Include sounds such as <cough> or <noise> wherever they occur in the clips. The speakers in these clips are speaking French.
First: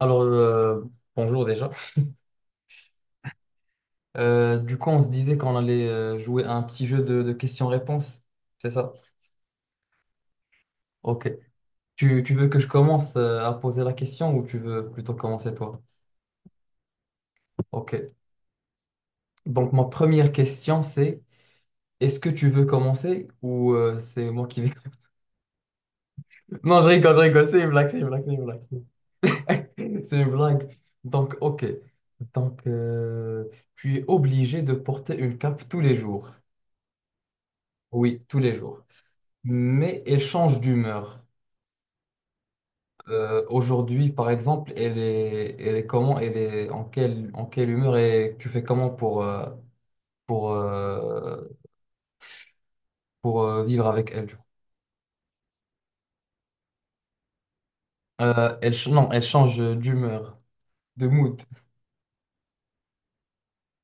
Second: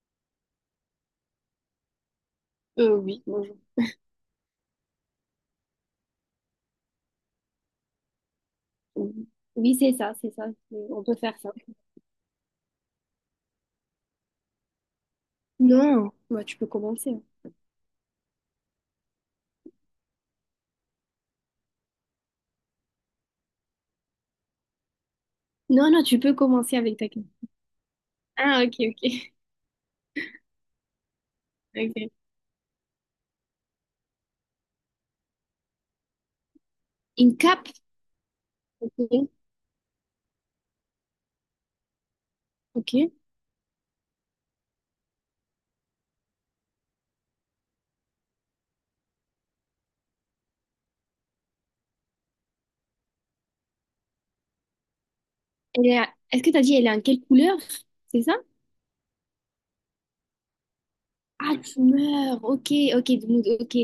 Alors, euh, Bonjour déjà. Oui, Bonjour. Du coup, on se disait qu'on allait jouer à un petit jeu de questions-réponses, c'est ça? Oui, c'est ça, c'est ça. On peut Ok. faire ça. Tu veux que je commence à poser la question ou tu veux plutôt commencer toi? Non, bah, tu peux commencer. Ok. Donc, ma première question, c'est est-ce que tu veux commencer ou c'est moi qui vais... Non, non, tu peux <laughs> commencer Non, avec ta je question. rigole, c'est une blague, c'est une blague, c'est une blague. Ah, ok, ok. <laughs> <laughs> C'est une blague. Donc, ok. Ok. Donc, tu es obligé de porter une cape tous les jours. Une cape, Oui, tous les jours. ok. Mais elle change d'humeur. Ok. Aujourd'hui, par exemple, elle est comment, elle est en quelle humeur et tu fais comment pour, euh, pour vivre avec elle, du coup. Elle est à- Est-ce que tu as dit elle est en quelle couleur? C'est ça? Non, elle change d'humeur, de mood, Ah, tu meurs. Ok, ok, donc, ok.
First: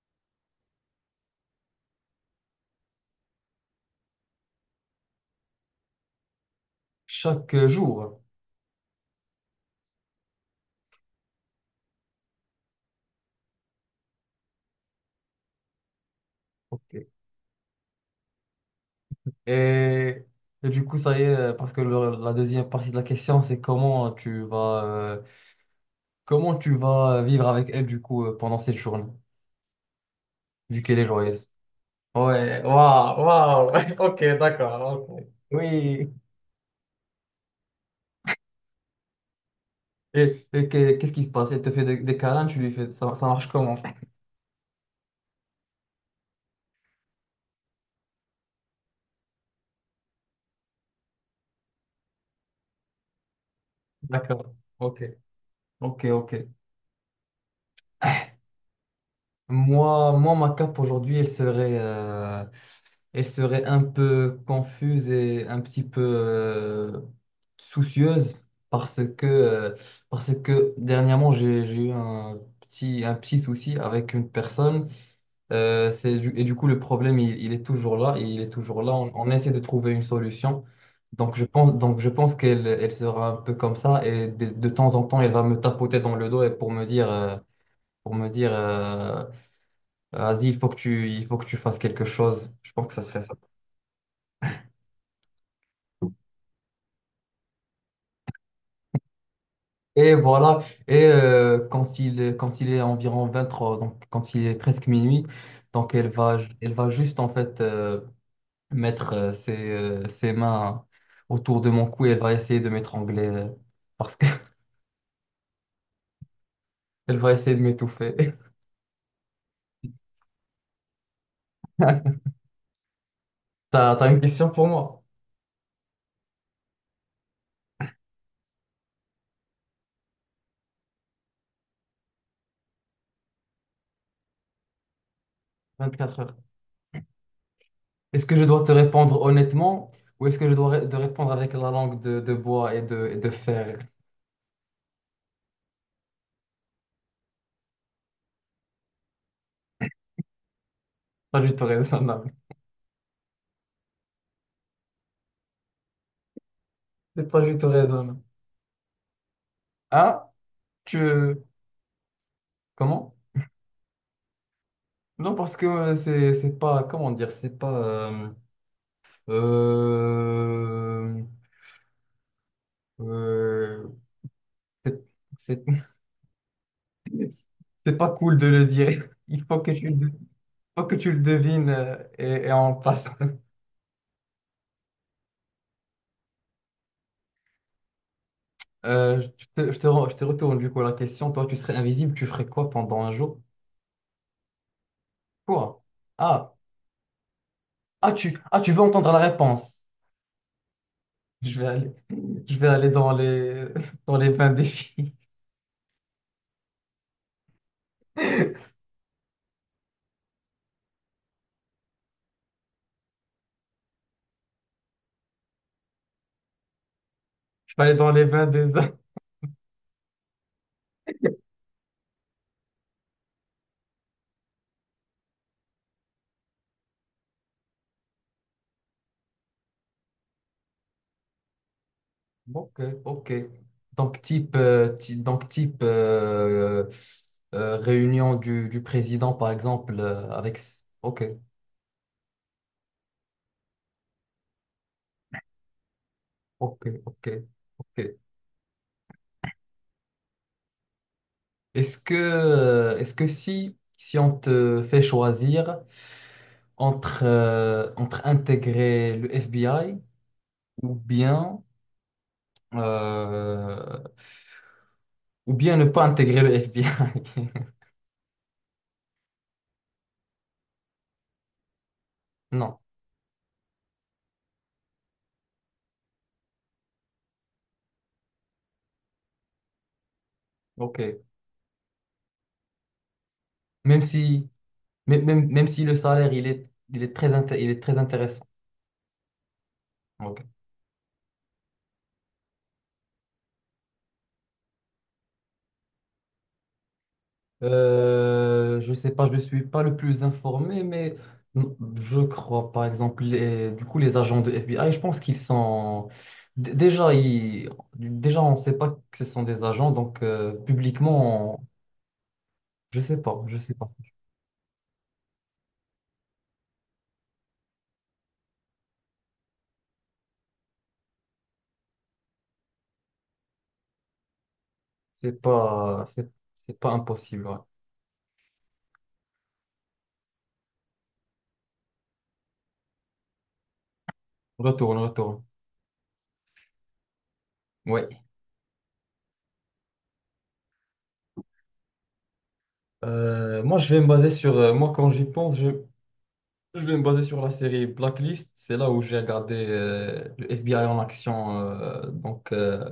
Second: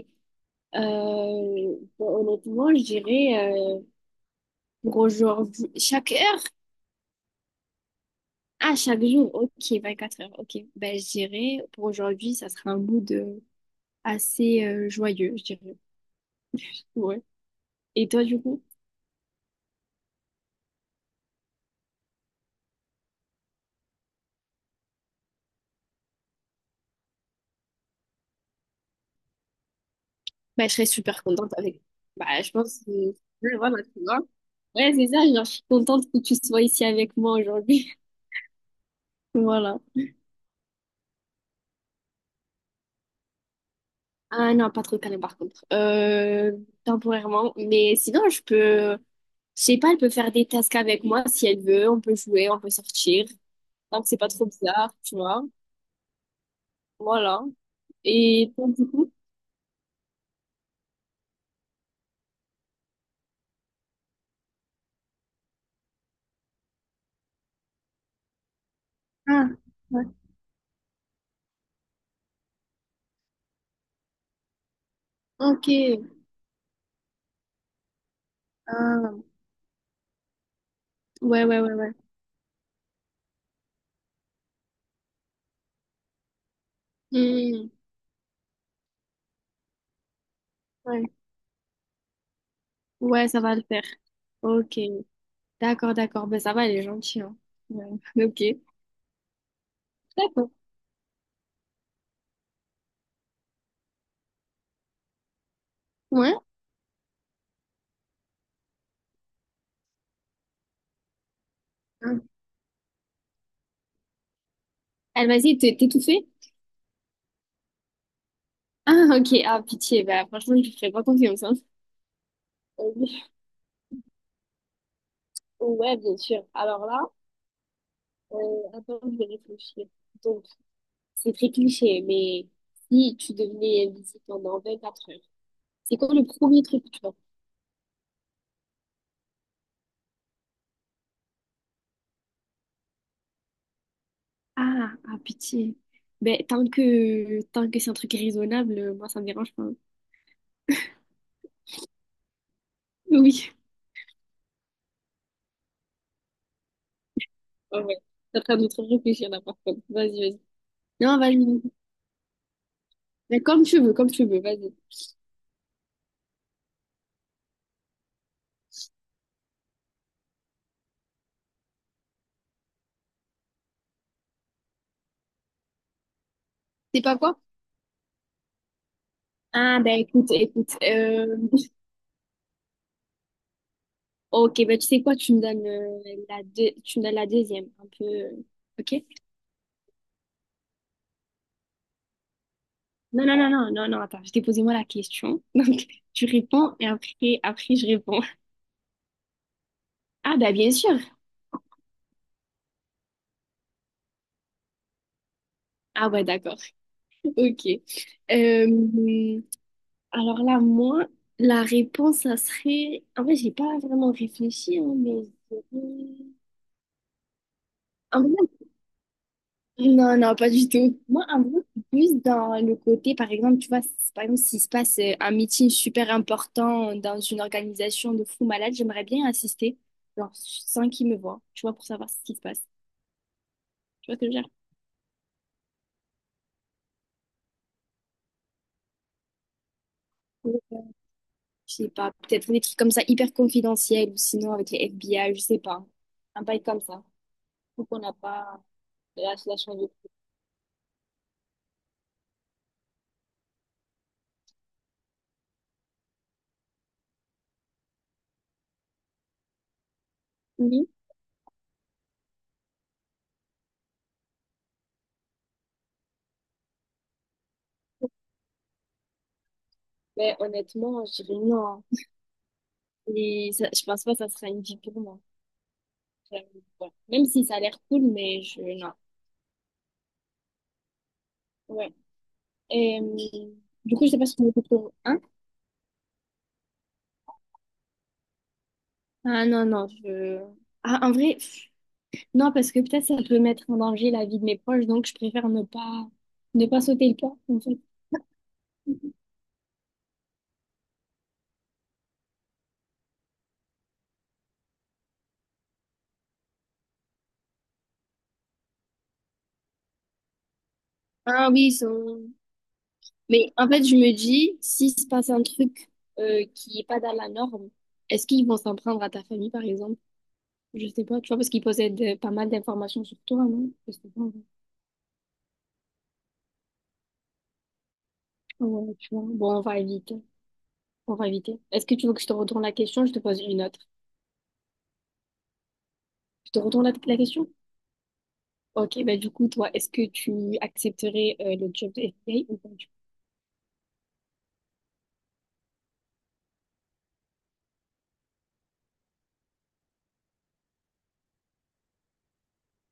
Bah, honnêtement, je dirais pour aujourd'hui, chaque heure? chaque jour. Ah, chaque jour, ok, 24 heures, ok. Ben, je dirais pour aujourd'hui, ça sera un mood assez joyeux, je dirais. Ok. Ouais. Et toi, du coup? Et, et du coup, ça y est, parce que la deuxième partie de la question, c'est comment tu vas vivre avec elle, du coup, pendant cette journée, Bah, je vu serais qu'elle est super joyeuse. contente avec. Bah, je Ouais, pense que. waouh, Ouais, voilà, waouh, <laughs> tu ok, vois. Ouais, c'est d'accord, ça, ok. genre, je suis contente Oui. que tu sois ici avec moi aujourd'hui. <laughs> Voilà. Et qu'est-ce qui se passe? Elle te fait des câlins, tu lui fais... Ça marche comment? Ah non, pas trop calme par contre. Temporairement. Mais sinon, je peux. Je sais pas, elle peut faire des tasks avec moi si elle veut. On peut jouer, on peut sortir. Donc, c'est pas trop D'accord. bizarre, Ok. tu vois. Ok, ok. Voilà. Et toi, du coup? Moi, ma cape aujourd'hui, elle serait un peu confuse et un petit peu soucieuse parce que, Ah, euh, ouais. parce que dernièrement, j'ai eu un petit souci avec une personne. Ok. Et du coup, le problème, il est toujours là, et il est toujours là. On, Ah. on essaie de trouver une solution. Ouais, ouais, ouais, ouais. Donc je pense qu'elle elle sera un peu comme ça, et de temps en temps, elle va me tapoter dans le dos et pour me dire, euh, Hmm. pour me dire, euh, vas-y, il faut que Ouais. tu, il faut que tu fasses quelque chose. Je pense que ça serait Ouais, ça. ça va le faire. Ok. D'accord, d'accord. Ben, ça va, elle est gentille, hein. Ouais. Ok. <laughs> Et D'accord. voilà. Et quand quand il est environ 23, donc quand il est presque minuit, donc elle Ouais. va, elle va juste en fait, mettre ses mains autour de mon cou et elle Hein. va essayer de m'étrangler, parce qu'elle Elle m'a dit, t'es tout fait? <laughs> va essayer de m'étouffer. <laughs> Ah, ok. Ah, pitié. Bah, franchement, je lui ferai pas confiance, hein. Euh, <laughs> T'as une question pour moi? Ouais, bien sûr. Alors là, euh, attends, je vais réfléchir. Donc, c'est très cliché, mais si tu devenais invisible pendant quatre heures, c'est quoi 24 le heures. premier truc que tu vas faire? Est-ce que je dois te répondre honnêtement ou est-ce que je dois te répondre avec la langue de bois et de fer? Ah, ah, pitié. Ben, tant que c'est un truc raisonnable, moi, ça me dérange pas. Pas du tout raisonnable. Oui. C'est pas du tout Ah ouais, raisonnable. t'es en train de trop réfléchir là par contre. Vas-y, Hein? vas-y. Non, Tu... vas-y. Comment? Mais comme tu veux, vas-y. Non, parce que c'est pas... Comment dire? C'est pas... euh, euh, c'est- c'est. C'est pas quoi? C'est pas cool de le dire. Il faut que Ah, ben écoute, écoute. faut que tu le euh, devines, et on passe. Ok, ben tu sais quoi, tu me donnes, la deux... tu me donnes la deuxième, un peu. Euh, ok? Je te retourne du coup la question. Toi, tu serais invisible, tu ferais quoi pendant un Non, non, jour? non, non, non, non, attends, je t'ai posé moi la question. <laughs> Quoi? Donc, tu Ah, réponds et après, je réponds. Tu veux entendre la réponse. Ah, ben bien sûr. Je vais aller, je vais aller dans les vins des filles. Ah, ouais, d'accord. <laughs> Ok. <laughs> Euh, alors là, moi, la réponse, ça serait. En vrai, j'ai pas vraiment réfléchi, hein, mais. je dirais- Je vais aller dans en les vins vrai, des hommes. Non, non, pas du tout. Moi, en gros, c'est plus dans le côté, par exemple, tu vois, par exemple, s'il se passe un meeting super important dans une organisation de fou malade, j'aimerais bien assister, genre, sans qu'ils me voient, tu vois, pour savoir ce qui se passe. Ok, ok. Tu vois Donc ce que je veux dire? type, euh, ti- donc type euh, euh, réunion du président, par exemple, avec... Ou, Ok. je sais pas, peut-être des trucs comme ça, hyper confidentiels, ou sinon avec les FBI, je sais pas. Un bail comme Ok, ça. ok, Faut qu'on n'a ok. pas la, la chance de... Est-ce que si on te fait choisir entre intégrer le FBI Oui, ou bien, euh, ou bien ne pas intégrer le FBI? <laughs> mais honnêtement, je dirais non. Non, Je pense pas que ça sera une vie pour moi. J'avoue, ouais. Même si ça a l'air cool, mais je... non. ok. Ouais. Et, du Même coup, je sais pas si si, on écoute le un. même si le salaire, il est très intéressant. Ah non, non, je... Ok. Ah, en vrai, pff, non, parce que peut-être ça peut mettre en danger la vie de mes proches, donc je préfère ne pas sauter le pas, en fait. Je sais pas, je ne suis pas le plus informé, mais je crois, par exemple, du coup, les agents de FBI, je pense qu'ils sont... Déjà, on ne sait pas que ce sont des agents, donc Ah publiquement, oui, ils sont... je sais pas, Mais je en sais fait, pas. je me dis, s'il se passe un truc qui est pas dans la norme, est-ce qu'ils vont s'en prendre à ta famille, par exemple? Je sais pas, tu vois, parce qu'ils possèdent pas mal d'informations sur toi, non? Je sais pas, ouais. C'est pas impossible, ouais. Ouais, tu vois. Bon, on va éviter. On va éviter. Est-ce que tu veux que je te retourne la question? Je te pose une autre. Retourne, retourne. Je te retourne la question? Oui. Ok, bah du coup, toi, est-ce que tu accepterais le job de FBA ou pas du coup? Moi, je vais me baser sur... moi, quand j'y pense, je vais me baser sur la série Blacklist. C'est là où j'ai regardé le FBI en action.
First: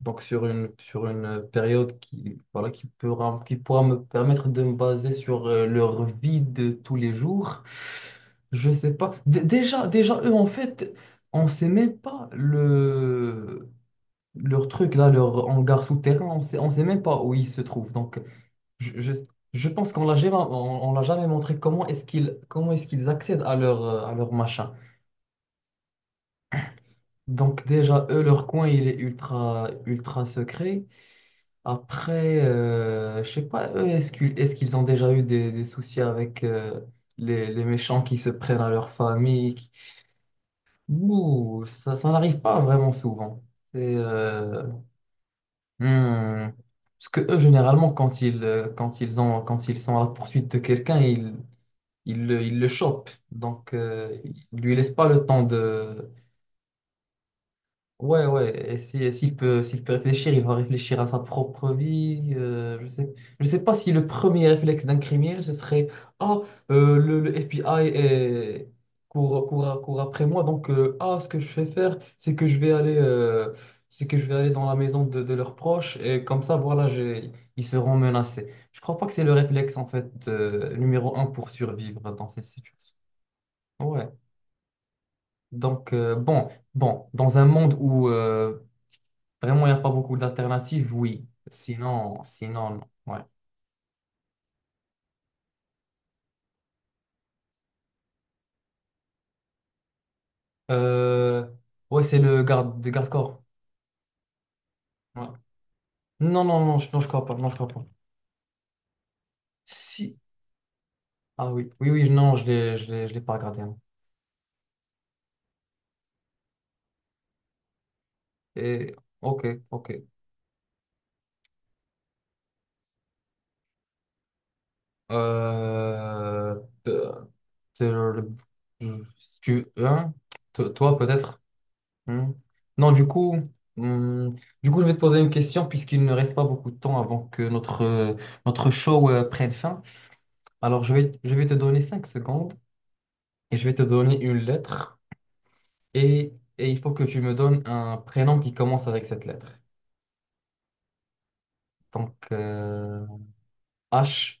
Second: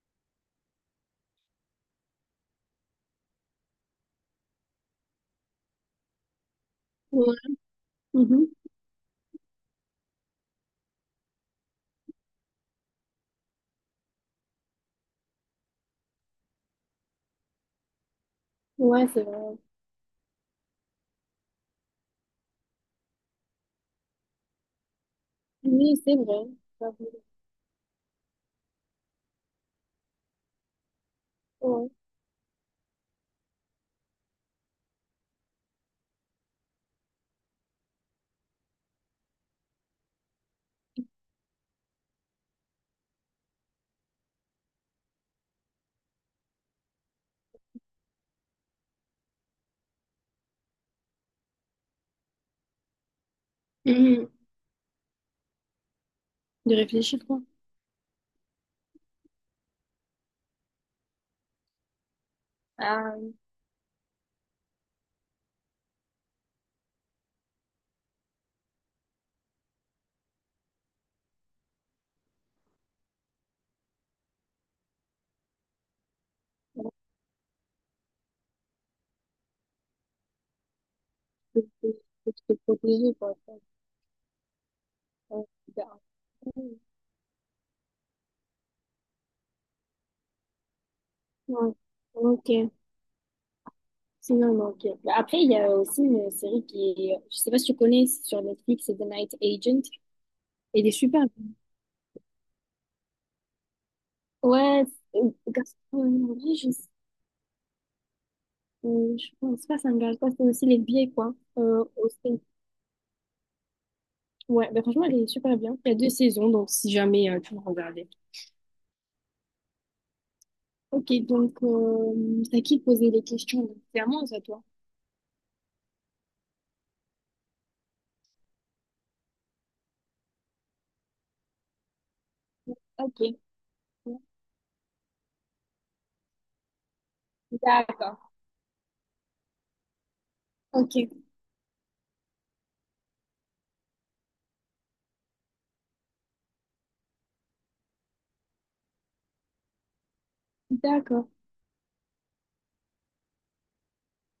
Donc sur une période qui, voilà, qui pourra me permettre de me baser sur leur vie de tous les Ouais, jours, mhm. je sais pas. Déjà, eux, en fait, on sait même pas leur truc, là, leur hangar souterrain, on sait même pas où ils se trouvent. Donc je, Ouais, je, c'est vrai. je pense qu'on l'a jamais montré comment est-ce qu'ils accèdent à leur machin. Oui, c'est vrai. J'avoue. Donc déjà, eux, leur coin, il est ultra, ultra secret. Ouais. Après, je sais pas, eux, est-ce qu'ils ont déjà eu des soucis avec les méchants qui se prennent à leur famille? Ouh, ça n'arrive pas vraiment souvent. C'est... hmm, Parce que eux, généralement, quand ils ont, quand ils sont à la poursuite de quelqu'un, ils le chopent. Donc, Coup? Mhm. ils lui laissent pas le temps de. De réfléchir, quoi. Ouais, ouais, et si, et s'il peut réfléchir, il va réfléchir à sa propre vie. Ah, Je sais pas si le premier réflexe d'un criminel, ce serait. Ah, le FBI court, court, court après moi, donc ah, ce que je vais faire, c'est que je vais aller dans la maison de leurs proches, et comme ça, voilà, ouais, ils seront menacés. Je crois pas que c'est le réflexe, en fait, numéro un pour faut se survivre dans faut cette se situation. protéger, quoi. Ouais, Ouais, c'est. donc bon, bon, dans un monde où vraiment, il n'y a pas beaucoup d'alternatives, oui. Ouais. Sinon, Ok. sinon, non. Ouais. Sinon, non, ok. Bah, après, il y a aussi une série qui est, je sais pas si tu connais, c'est sur Netflix, c'est The Night Agent. Elle est super. Euh, ouais, c'est le garde de garde-corps. Ouais, c'est- Ouais. Non, gastronomie, non, je non, sais. Non, je crois pas. Non, je crois pas. Je pense pas, ça engage Si. pas. C'est aussi les vieilles, quoi. Ah oui, oui, oui, non, Aussi. Je l'ai pas regardé, hein. Ouais, bah franchement, elle est super bien. Il y a deux saisons, donc si jamais tu veux regarder. Et, ok, ok. Ok, donc c'est à qui de poser les questions? Donc, c'est à moi ou c'est à toi? Euh, te- te- le- Si tu, hein, toi, peut-être. hmm. Non, Ok, hmm, du coup, je vais te poser une question puisqu'il ne reste pas beaucoup de temps avant que notre, euh, d'accord. notre show, prenne fin. Alors, je Ok, vais, je vais te donner 5 secondes et je vais te donner une lettre et il faut que tu me donnes un prénom qui commence avec cette lettre. d'accord. Donc, H.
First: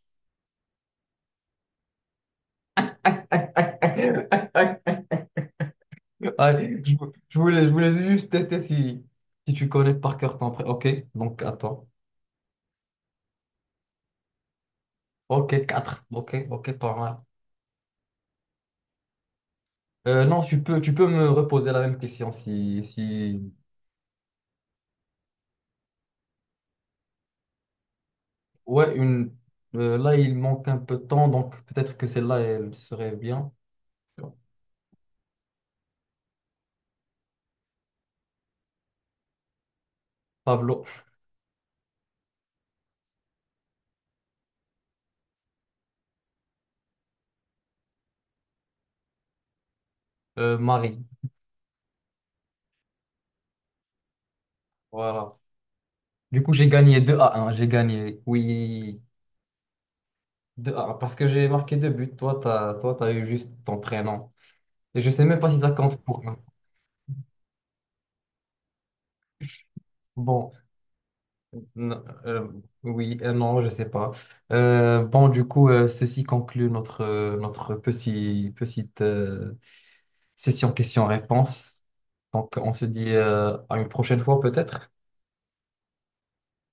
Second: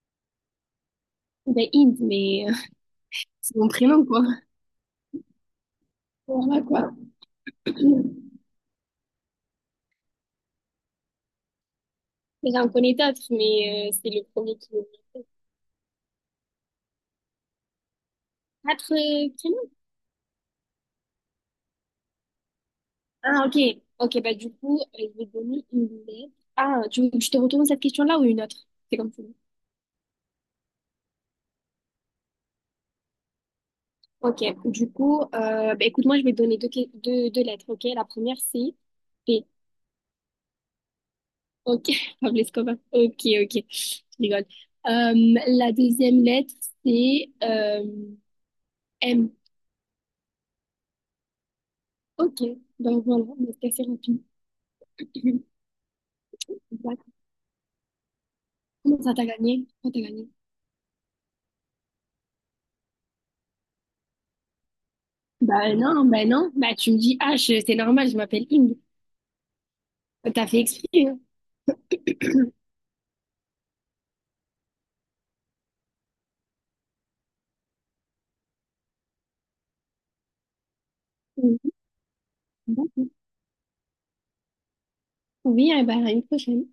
Ben, Inde, mais <laughs> c'est mon <laughs> prénom, quoi. Voilà, Allez, quoi. Je voulais juste tester si tu connais par cœur ton prénom. Ok, donc à toi. J'en connais d'autres, mais c'est le premier qui me vient. Ok, quatre. Ok, ok, pas mal. Quatre prénoms? Non, tu peux me reposer la même question si, Ah, si... ok. Ok, bah du coup, je vais donner une lettre. Ah, tu veux que je te retourne cette question-là ou une autre? Ouais, C'est comme ça. une... là, il manque un peu de temps, donc peut-être que celle-là, elle serait bien. Ok, du coup, bah, écoute, moi je vais te donner deux lettres, ok? La première c'est P, Pablo, ok? <laughs> Pablo Escobar, ok, ok, je rigole. La deuxième lettre c'est M, Marie. ok, ben voilà, mais c'est assez rapide. Voilà. <laughs> Du coup, j'ai Bah, gagné 2-1. J'ai gagné, oui, comment ça t'as gagné? Comment t'as gagné? deux à 1. Parce que j'ai marqué deux buts. Toi, t'as eu juste ton prénom. Et je sais même pas si ça Bah compte non, bah pour un. non, bah tu me dis H, c'est normal, je m'appelle Inde. T'as Bon, fait exprès, hein? n- euh, oui, non, je sais pas. Bon, du coup, ceci conclut notre petite session Oui, questions-réponses. Donc, on se d'accord. dit à une prochaine fois, peut-être. Oui, eh ben, à une prochaine.